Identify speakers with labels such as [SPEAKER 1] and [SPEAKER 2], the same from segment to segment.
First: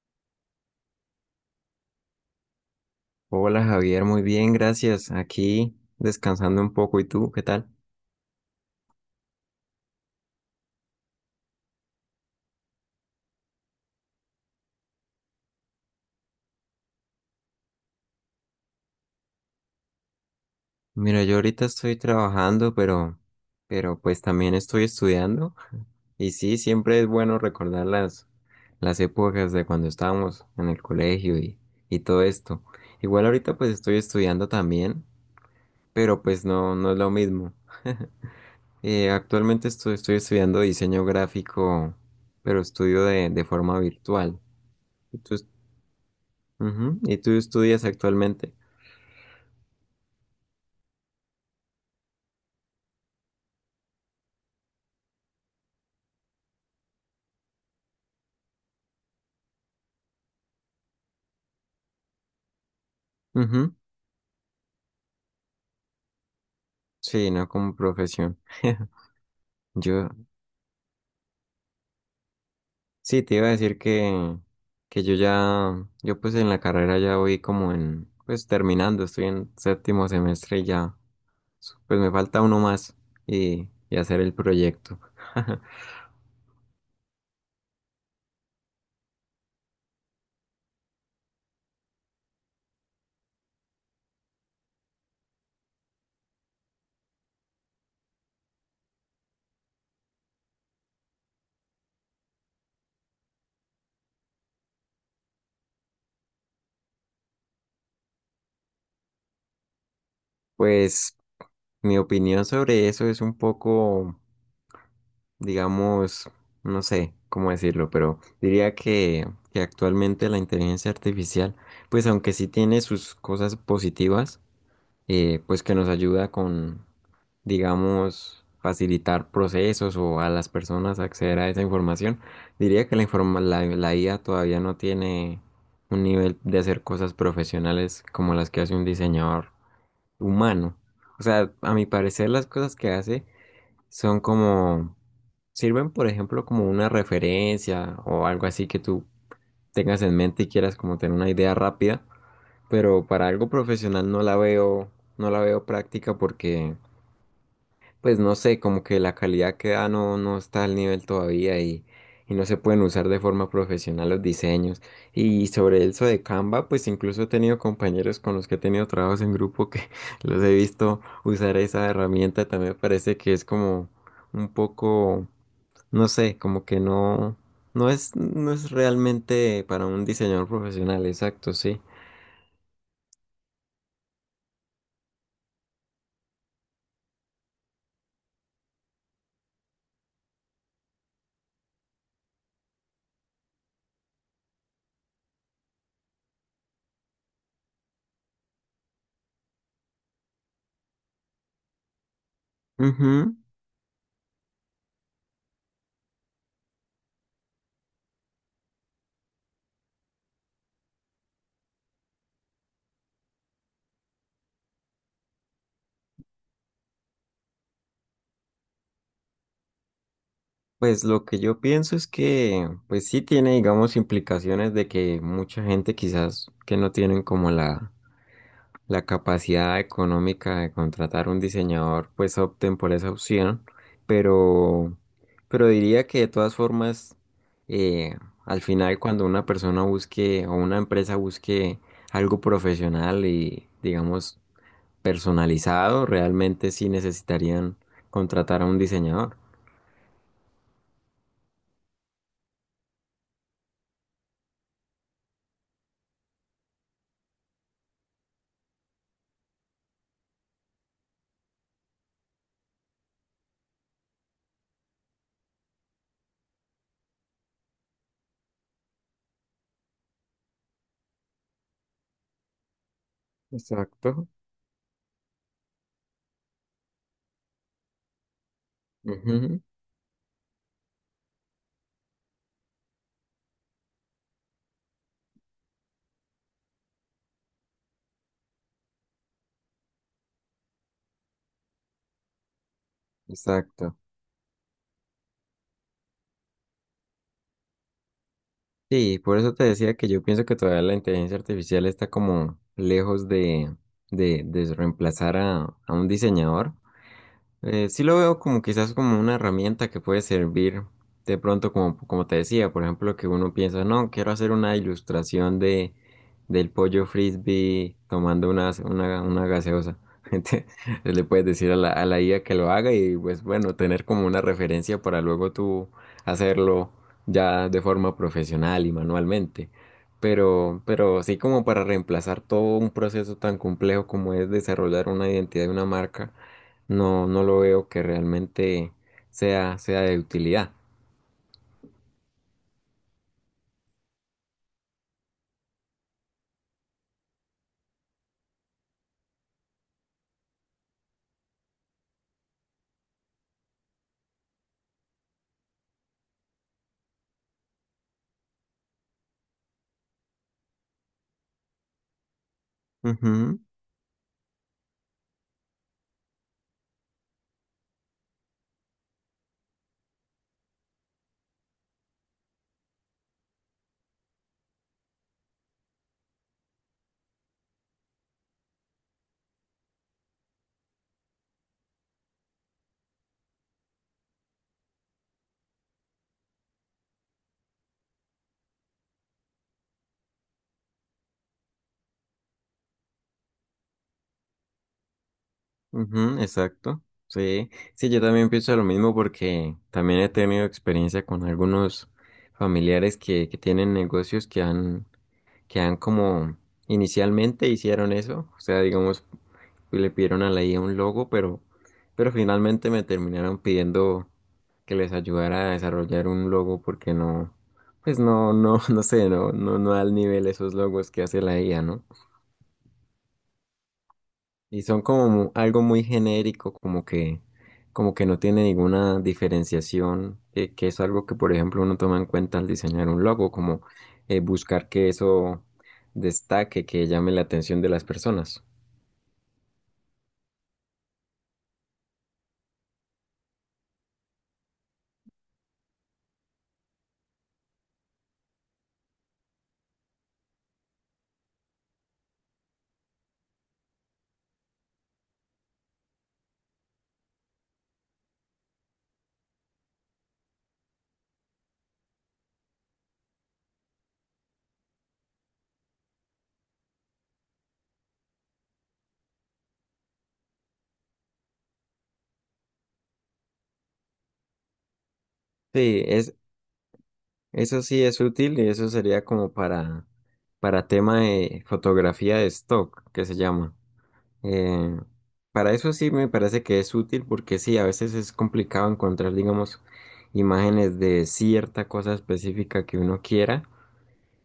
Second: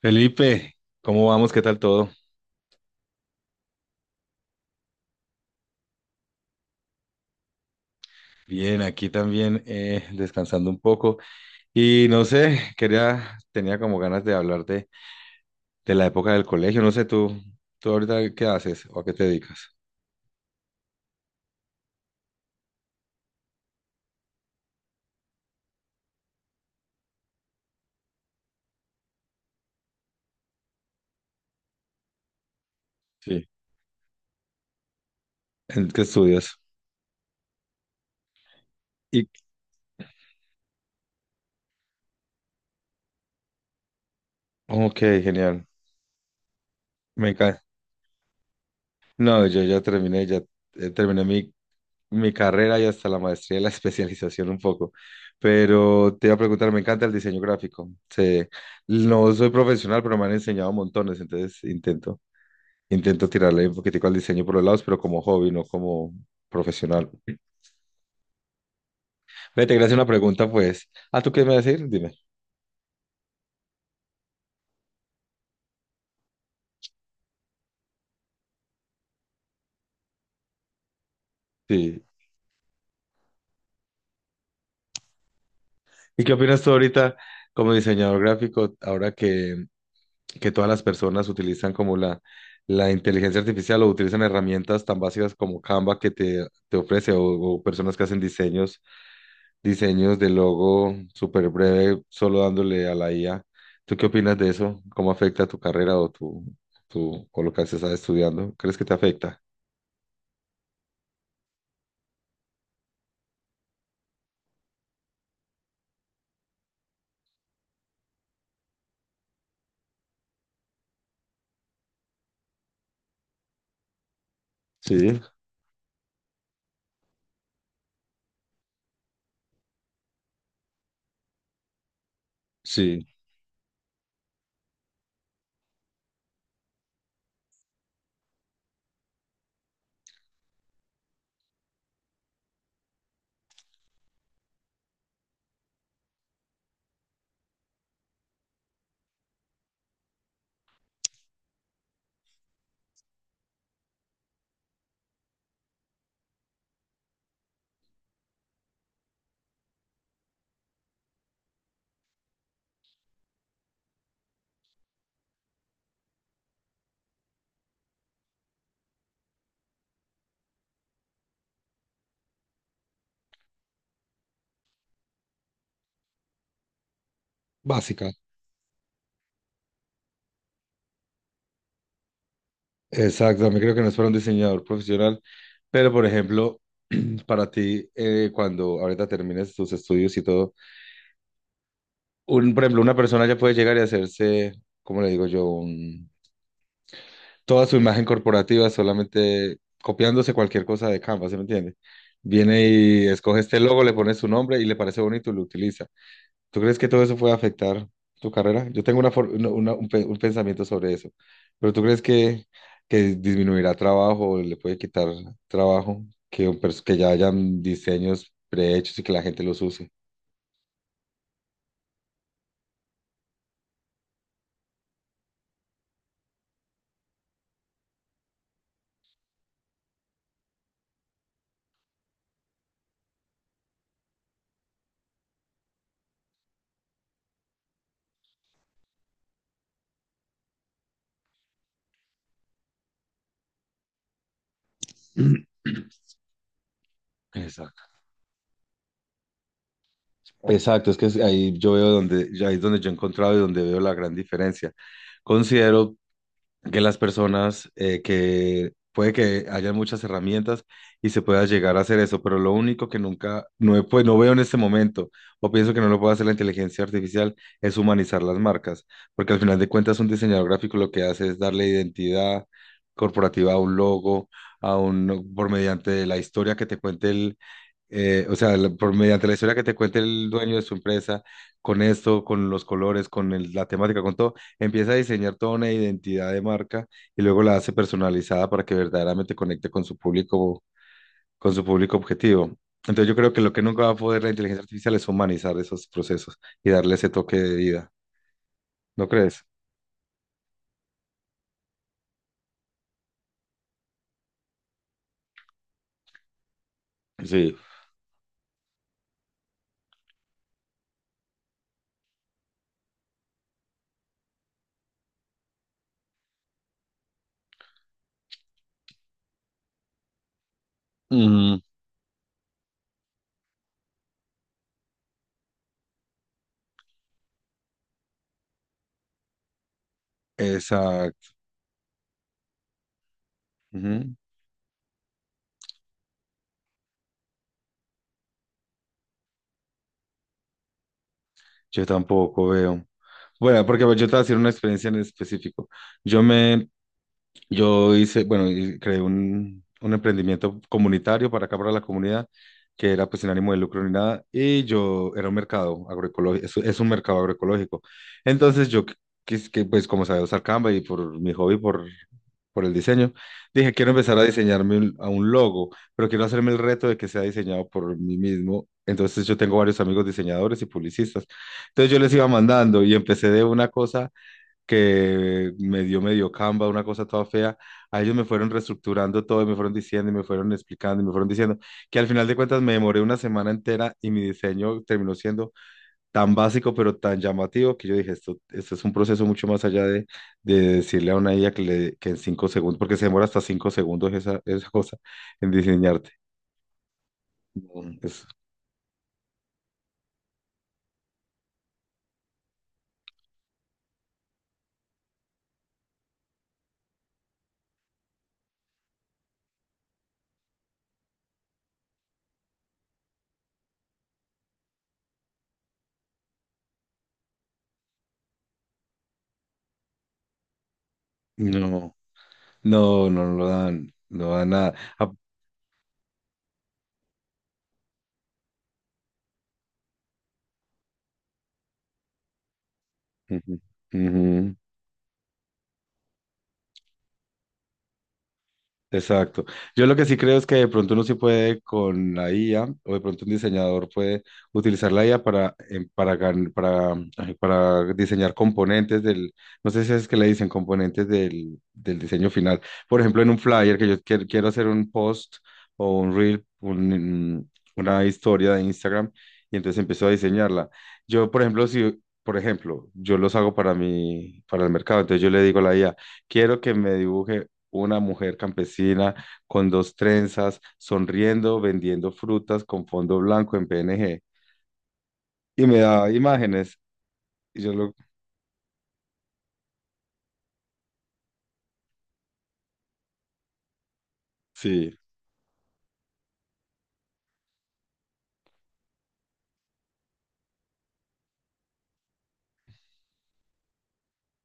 [SPEAKER 1] Felipe, ¿cómo vamos? ¿Qué tal todo?
[SPEAKER 2] Hola Javier, muy bien, gracias. Aquí descansando un poco. ¿Y tú, qué tal?
[SPEAKER 1] Bien, aquí también descansando un poco. Y no sé, tenía como ganas de hablar de la época del colegio. No sé, tú ahorita qué haces o a qué te dedicas.
[SPEAKER 2] Mira, yo ahorita estoy trabajando, pero pues también estoy estudiando. Y sí, siempre es bueno recordar las épocas de cuando estábamos en el colegio y todo esto. Igual
[SPEAKER 1] Sí.
[SPEAKER 2] ahorita pues estoy estudiando también,
[SPEAKER 1] ¿En qué
[SPEAKER 2] pero pues
[SPEAKER 1] estudias?
[SPEAKER 2] no, no es lo mismo.
[SPEAKER 1] Y,
[SPEAKER 2] Actualmente estoy estudiando diseño gráfico, pero estudio de forma virtual.
[SPEAKER 1] ok,
[SPEAKER 2] ¿Y tú, est-
[SPEAKER 1] genial.
[SPEAKER 2] Ujú. ¿Y
[SPEAKER 1] Me
[SPEAKER 2] tú
[SPEAKER 1] encanta.
[SPEAKER 2] estudias actualmente?
[SPEAKER 1] No, yo ya terminé mi carrera y hasta la maestría y la especialización un poco. Pero te iba a preguntar, me encanta el diseño gráfico. Sí, no soy profesional, pero me han enseñado montones, entonces intento tirarle un
[SPEAKER 2] Ujú.
[SPEAKER 1] poquitico al diseño por los lados, pero como hobby, no como profesional.
[SPEAKER 2] Sí, no como profesión.
[SPEAKER 1] Ve, te quería hacer una
[SPEAKER 2] Yo
[SPEAKER 1] pregunta, pues. Ah, ¿tú qué me vas a decir? Dime.
[SPEAKER 2] sí te iba a decir que yo ya, yo pues en la carrera ya voy como en, pues terminando, estoy en séptimo semestre y ya, pues
[SPEAKER 1] Sí.
[SPEAKER 2] me falta uno más y hacer el proyecto.
[SPEAKER 1] ¿Y qué opinas tú ahorita como diseñador gráfico, ahora que todas las personas utilizan como la inteligencia artificial o utilizan herramientas tan básicas como Canva que te ofrece o personas que hacen diseños de logo súper breve, solo dándole a la IA. ¿Tú qué opinas de eso? ¿Cómo afecta tu carrera o o lo que estás estudiando? ¿Crees que te afecta?
[SPEAKER 2] Pues mi opinión sobre eso es un poco, digamos, no sé cómo decirlo, pero diría que actualmente la inteligencia artificial, pues aunque sí tiene sus cosas positivas,
[SPEAKER 1] Sí.
[SPEAKER 2] pues que nos ayuda con digamos, facilitar procesos o a las personas acceder a esa información. Diría que
[SPEAKER 1] Sí,
[SPEAKER 2] la IA todavía no tiene un nivel de hacer cosas profesionales como las que hace un diseñador humano. O sea, a mi parecer las cosas que hace son como, sirven por ejemplo como una referencia o algo así que tú tengas en mente y quieras como tener una idea rápida, pero para algo profesional no la veo, no la veo práctica porque pues no sé, como que la calidad que da no, no está al nivel todavía y no se pueden usar de forma profesional los diseños. Y sobre eso de Canva, pues incluso he tenido compañeros con los que he tenido trabajos en grupo que los he visto usar esa herramienta. También me parece que es como un poco, no sé, como que no,
[SPEAKER 1] básica.
[SPEAKER 2] no es realmente para un diseñador profesional, exacto, sí.
[SPEAKER 1] Exacto, también creo que no es para un diseñador profesional, pero por ejemplo, para ti, cuando ahorita termines tus estudios y todo, por ejemplo, una persona ya puede llegar y hacerse, ¿cómo le digo yo? Toda su imagen corporativa solamente copiándose cualquier cosa de Canva, ¿se me entiende? Viene y
[SPEAKER 2] Ujú.
[SPEAKER 1] escoge este logo, le pone su nombre y le parece bonito y lo utiliza. ¿Tú crees que todo eso puede afectar tu carrera? Yo tengo una, for- una- una- un, pe- un pensamiento sobre eso, pero ¿tú crees que disminuirá trabajo, o le puede quitar trabajo, que ya hayan diseños prehechos y que la gente los use?
[SPEAKER 2] Pues lo que yo pienso es que, pues sí tiene, digamos, implicaciones de que mucha gente quizás que no tienen como la capacidad económica de contratar un diseñador, pues opten por esa opción, pero, pero diría que de todas formas, eh, al final cuando una persona busque o una empresa busque algo profesional y, digamos, personalizado, realmente sí necesitarían
[SPEAKER 1] Exacto.
[SPEAKER 2] contratar a un diseñador.
[SPEAKER 1] Exacto, ahí yo veo donde, ahí es donde yo he encontrado y donde veo la gran diferencia. Considero que las personas que puede que haya muchas herramientas y se pueda llegar a hacer eso, pero lo único que nunca, no veo en este momento, o pienso que no lo puede hacer la inteligencia artificial, es humanizar las marcas, porque al final de cuentas un diseñador gráfico lo que hace es darle identidad corporativa a un logo,
[SPEAKER 2] Exacto.
[SPEAKER 1] a un, por mediante la historia que te cuente, o sea, mediante la historia
[SPEAKER 2] Ujú.
[SPEAKER 1] que te cuente el dueño de su empresa, con esto, con los colores, con la temática, con todo, empieza a diseñar toda una identidad de marca y luego la hace personalizada para que verdaderamente conecte con su público objetivo. Entonces yo creo que lo que nunca va a
[SPEAKER 2] Exacto.
[SPEAKER 1] poder la inteligencia artificial es humanizar esos procesos y darle ese toque de vida. ¿No
[SPEAKER 2] Sí, por
[SPEAKER 1] crees?
[SPEAKER 2] eso te decía que yo pienso que todavía la inteligencia artificial está como lejos de reemplazar a un diseñador.
[SPEAKER 1] Sí.
[SPEAKER 2] Sí lo veo como quizás como una herramienta que puede servir de pronto como, como te decía, por ejemplo, que uno piensa, no, quiero hacer una ilustración de del pollo frisbee tomando una gaseosa. Entonces, le puedes
[SPEAKER 1] Mm,
[SPEAKER 2] decir a a la IA que lo haga y pues bueno, tener como una referencia para luego tú hacerlo ya de forma profesional y manualmente. Pero
[SPEAKER 1] exacto.
[SPEAKER 2] sí como para reemplazar todo un proceso tan complejo
[SPEAKER 1] Ujú.
[SPEAKER 2] como es desarrollar una identidad de una marca no, no lo veo que realmente sea de utilidad.
[SPEAKER 1] Yo tampoco veo. Bueno, porque pues, yo te voy a decir una experiencia en específico. Yo me Yo hice, bueno, y creé un emprendimiento comunitario para acá, para la comunidad, que era pues sin ánimo de lucro ni nada, y yo era un mercado agroecológico, es un mercado agroecológico. Entonces yo, pues como sabía usar Canva y por mi hobby, por el diseño,
[SPEAKER 2] Ujú,
[SPEAKER 1] dije, quiero empezar a diseñarme a un logo, pero quiero hacerme el reto de que sea diseñado por mí mismo. Entonces yo tengo varios amigos diseñadores y publicistas. Entonces yo les iba mandando y empecé de una cosa que me dio medio Canva, una cosa toda fea. A ellos me fueron reestructurando todo y me fueron diciendo y me fueron explicando y me fueron diciendo que al final de cuentas me demoré una semana entera y mi diseño terminó siendo tan básico pero tan llamativo que yo dije, esto es un proceso mucho más allá de decirle a una IA que en 5 segundos, porque se demora hasta 5 segundos esa cosa en diseñarte.
[SPEAKER 2] ujú, exacto. Sí,
[SPEAKER 1] No,
[SPEAKER 2] sí, yo también pienso lo mismo porque también he tenido experiencia con algunos familiares que tienen negocios que han como inicialmente hicieron eso. O sea, digamos, y le pidieron a la IA un logo, pero finalmente me terminaron pidiendo que les ayudara a desarrollar un logo porque no, pues no, no, no sé, no, no, no al nivel esos logos que hace la IA,
[SPEAKER 1] no,
[SPEAKER 2] ¿no?
[SPEAKER 1] no, no no lo dan, no dan nada.
[SPEAKER 2] Y son
[SPEAKER 1] Ah,
[SPEAKER 2] como mu- algo muy genérico, como que no tiene ninguna diferenciación, que es algo que, por ejemplo, uno toma en cuenta al diseñar un logo,
[SPEAKER 1] ujú,
[SPEAKER 2] como
[SPEAKER 1] ujú.
[SPEAKER 2] buscar que eso destaque, que llame la atención de las personas.
[SPEAKER 1] Exacto. Yo lo que sí creo es que de pronto uno sí puede con la IA, o de pronto un diseñador puede utilizar la IA para, em, para, gan- para, ay, para diseñar componentes del, no sé si es que le dicen componentes del diseño final. Por ejemplo, en un flyer que yo quiero hacer un post o un reel, una historia de Instagram, y entonces empiezo a diseñarla. Yo, por ejemplo, si, por ejemplo, yo los hago para el mercado, entonces yo le digo a la IA, quiero que me dibuje una mujer campesina con dos trenzas, sonriendo, vendiendo frutas con fondo blanco en PNG. Y me
[SPEAKER 2] Sí,
[SPEAKER 1] daba
[SPEAKER 2] es
[SPEAKER 1] imágenes. Y yo
[SPEAKER 2] eso
[SPEAKER 1] lo...
[SPEAKER 2] sí es útil y eso sería como para tema de fotografía de stock, que se llama. Eh,
[SPEAKER 1] Sí,
[SPEAKER 2] para eso sí me parece que es útil porque sí, a veces es complicado encontrar, digamos, imágenes de cierta cosa específica que uno quiera.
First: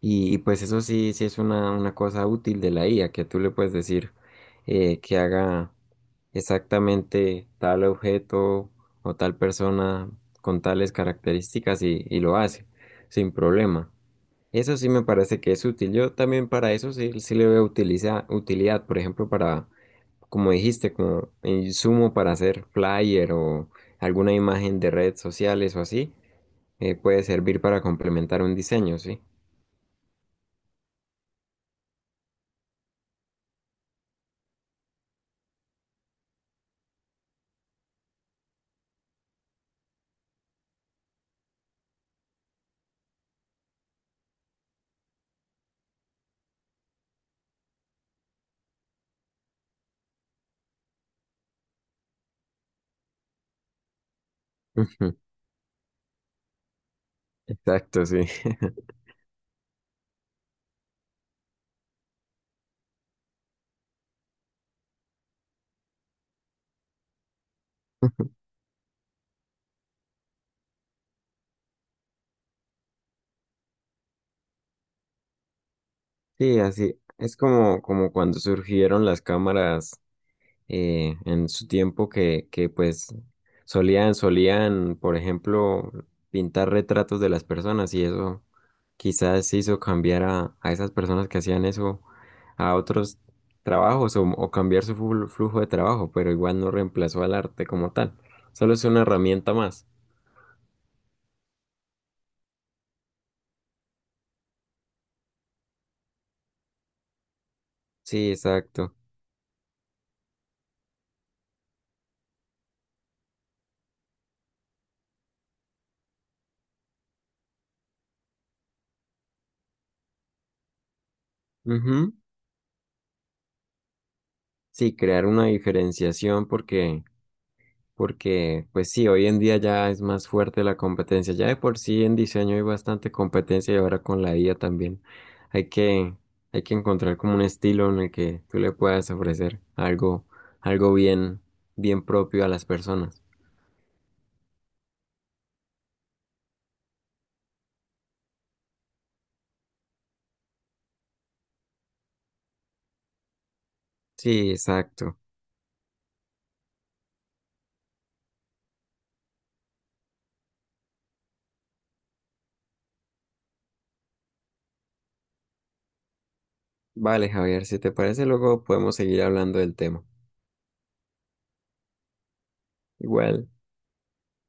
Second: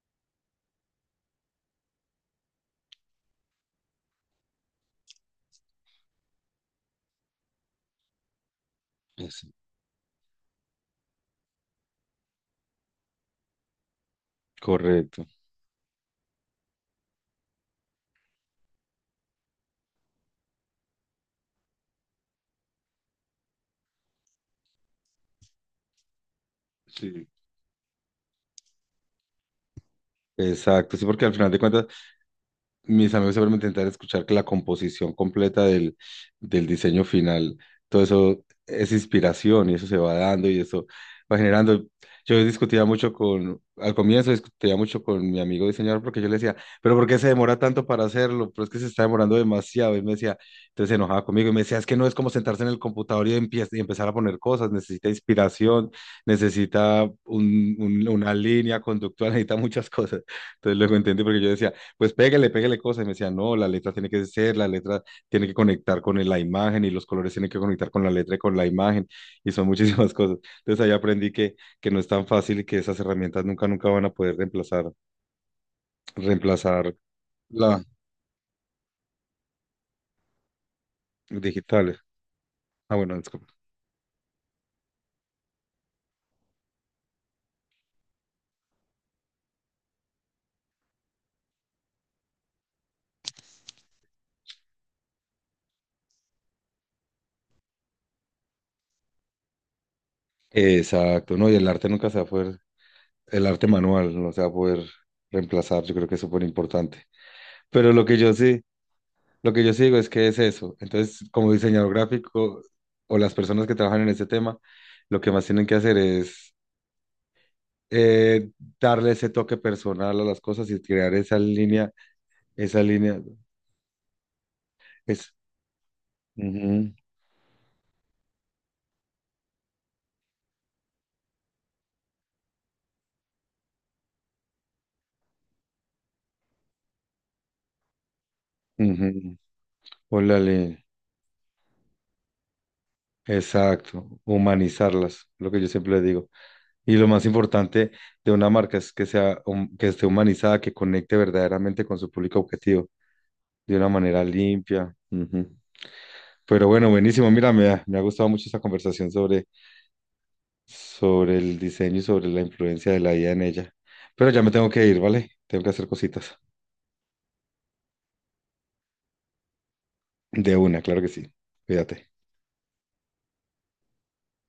[SPEAKER 2] Y pues eso sí, sí es una cosa útil de la IA, que tú le puedes decir que haga exactamente tal objeto o tal
[SPEAKER 1] es
[SPEAKER 2] persona con tales características y lo hace sin problema. Eso sí me
[SPEAKER 1] correcto.
[SPEAKER 2] parece que es útil. Yo también para eso sí, sí le veo utilidad, por ejemplo, para, como dijiste, como insumo para hacer flyer o alguna imagen de redes sociales o así, puede
[SPEAKER 1] Sí,
[SPEAKER 2] servir para complementar un diseño, ¿sí?
[SPEAKER 1] exacto. Sí, porque al final de cuentas mis amigos siempre me intentan escuchar que la composición completa del diseño final, todo eso es inspiración y eso se va dando y eso va generando. Yo discutía al comienzo discutía mucho con mi amigo diseñador porque yo le decía, pero ¿por qué se demora tanto para hacerlo? Pero es que se está demorando demasiado. Y me decía, entonces se enojaba conmigo y me decía, es que no es como sentarse en el computador y empezar a poner cosas, necesita
[SPEAKER 2] Ujú.
[SPEAKER 1] inspiración, necesita un-
[SPEAKER 2] Exacto,
[SPEAKER 1] un-
[SPEAKER 2] sí.
[SPEAKER 1] una línea conductual, necesita muchas cosas. Entonces luego entendí porque yo decía, pues pégale, pégale cosas. Y me decía, no, la letra tiene que conectar con la imagen y los colores tienen que conectar con la letra y con la imagen. Y son muchísimas cosas. Entonces ahí aprendí que no es tan fácil y que esas herramientas nunca, nunca van a poder reemplazar,
[SPEAKER 2] Sí,
[SPEAKER 1] reemplazar
[SPEAKER 2] así es como,
[SPEAKER 1] la
[SPEAKER 2] como cuando surgieron las cámaras en su
[SPEAKER 1] digitales.
[SPEAKER 2] tiempo que
[SPEAKER 1] Ah,
[SPEAKER 2] pues
[SPEAKER 1] bueno, disculpa.
[SPEAKER 2] solían, por ejemplo, pintar retratos de las personas y eso quizás hizo cambiar a esas personas que hacían eso a otros trabajos o cambiar su flujo de trabajo, pero igual no reemplazó al arte como tal, solo es una herramienta más.
[SPEAKER 1] Exacto, no, y el arte nunca se va a poder, el arte manual no se va a poder reemplazar, yo creo que es súper importante. Pero lo que
[SPEAKER 2] Sí,
[SPEAKER 1] yo sí,
[SPEAKER 2] exacto.
[SPEAKER 1] Lo que yo sí digo es que es eso. Entonces, como diseñador gráfico o las personas que trabajan en ese tema, lo que más tienen que hacer es eh, darle ese toque personal a las cosas y crear
[SPEAKER 2] Ujú.
[SPEAKER 1] esa línea,
[SPEAKER 2] Sí, crear
[SPEAKER 1] es,
[SPEAKER 2] una diferenciación
[SPEAKER 1] ujú,
[SPEAKER 2] porque pues sí, hoy en día ya es más fuerte la competencia. Ya de por sí en diseño hay bastante competencia y ahora con la IA también hay hay que encontrar como un estilo en el que tú le puedas
[SPEAKER 1] ujú.
[SPEAKER 2] ofrecer algo,
[SPEAKER 1] Ólale,
[SPEAKER 2] algo bien, bien propio a las personas.
[SPEAKER 1] exacto, humanizarlas, lo que yo siempre le digo. Y lo más importante de una marca es que que esté humanizada, que conecte verdaderamente con su público objetivo de una manera
[SPEAKER 2] Sí,
[SPEAKER 1] limpia.
[SPEAKER 2] exacto.
[SPEAKER 1] Ujú. Pero bueno, buenísimo. Mira, me ha gustado mucho esta conversación sobre el diseño y sobre la influencia de la IA en ella. Pero ya me tengo que ir, ¿vale? Tengo que hacer cositas.
[SPEAKER 2] Vale, Javier, si te parece, luego podemos seguir hablando del tema.
[SPEAKER 1] De una, claro que sí. Cuídate.
[SPEAKER 2] Igual.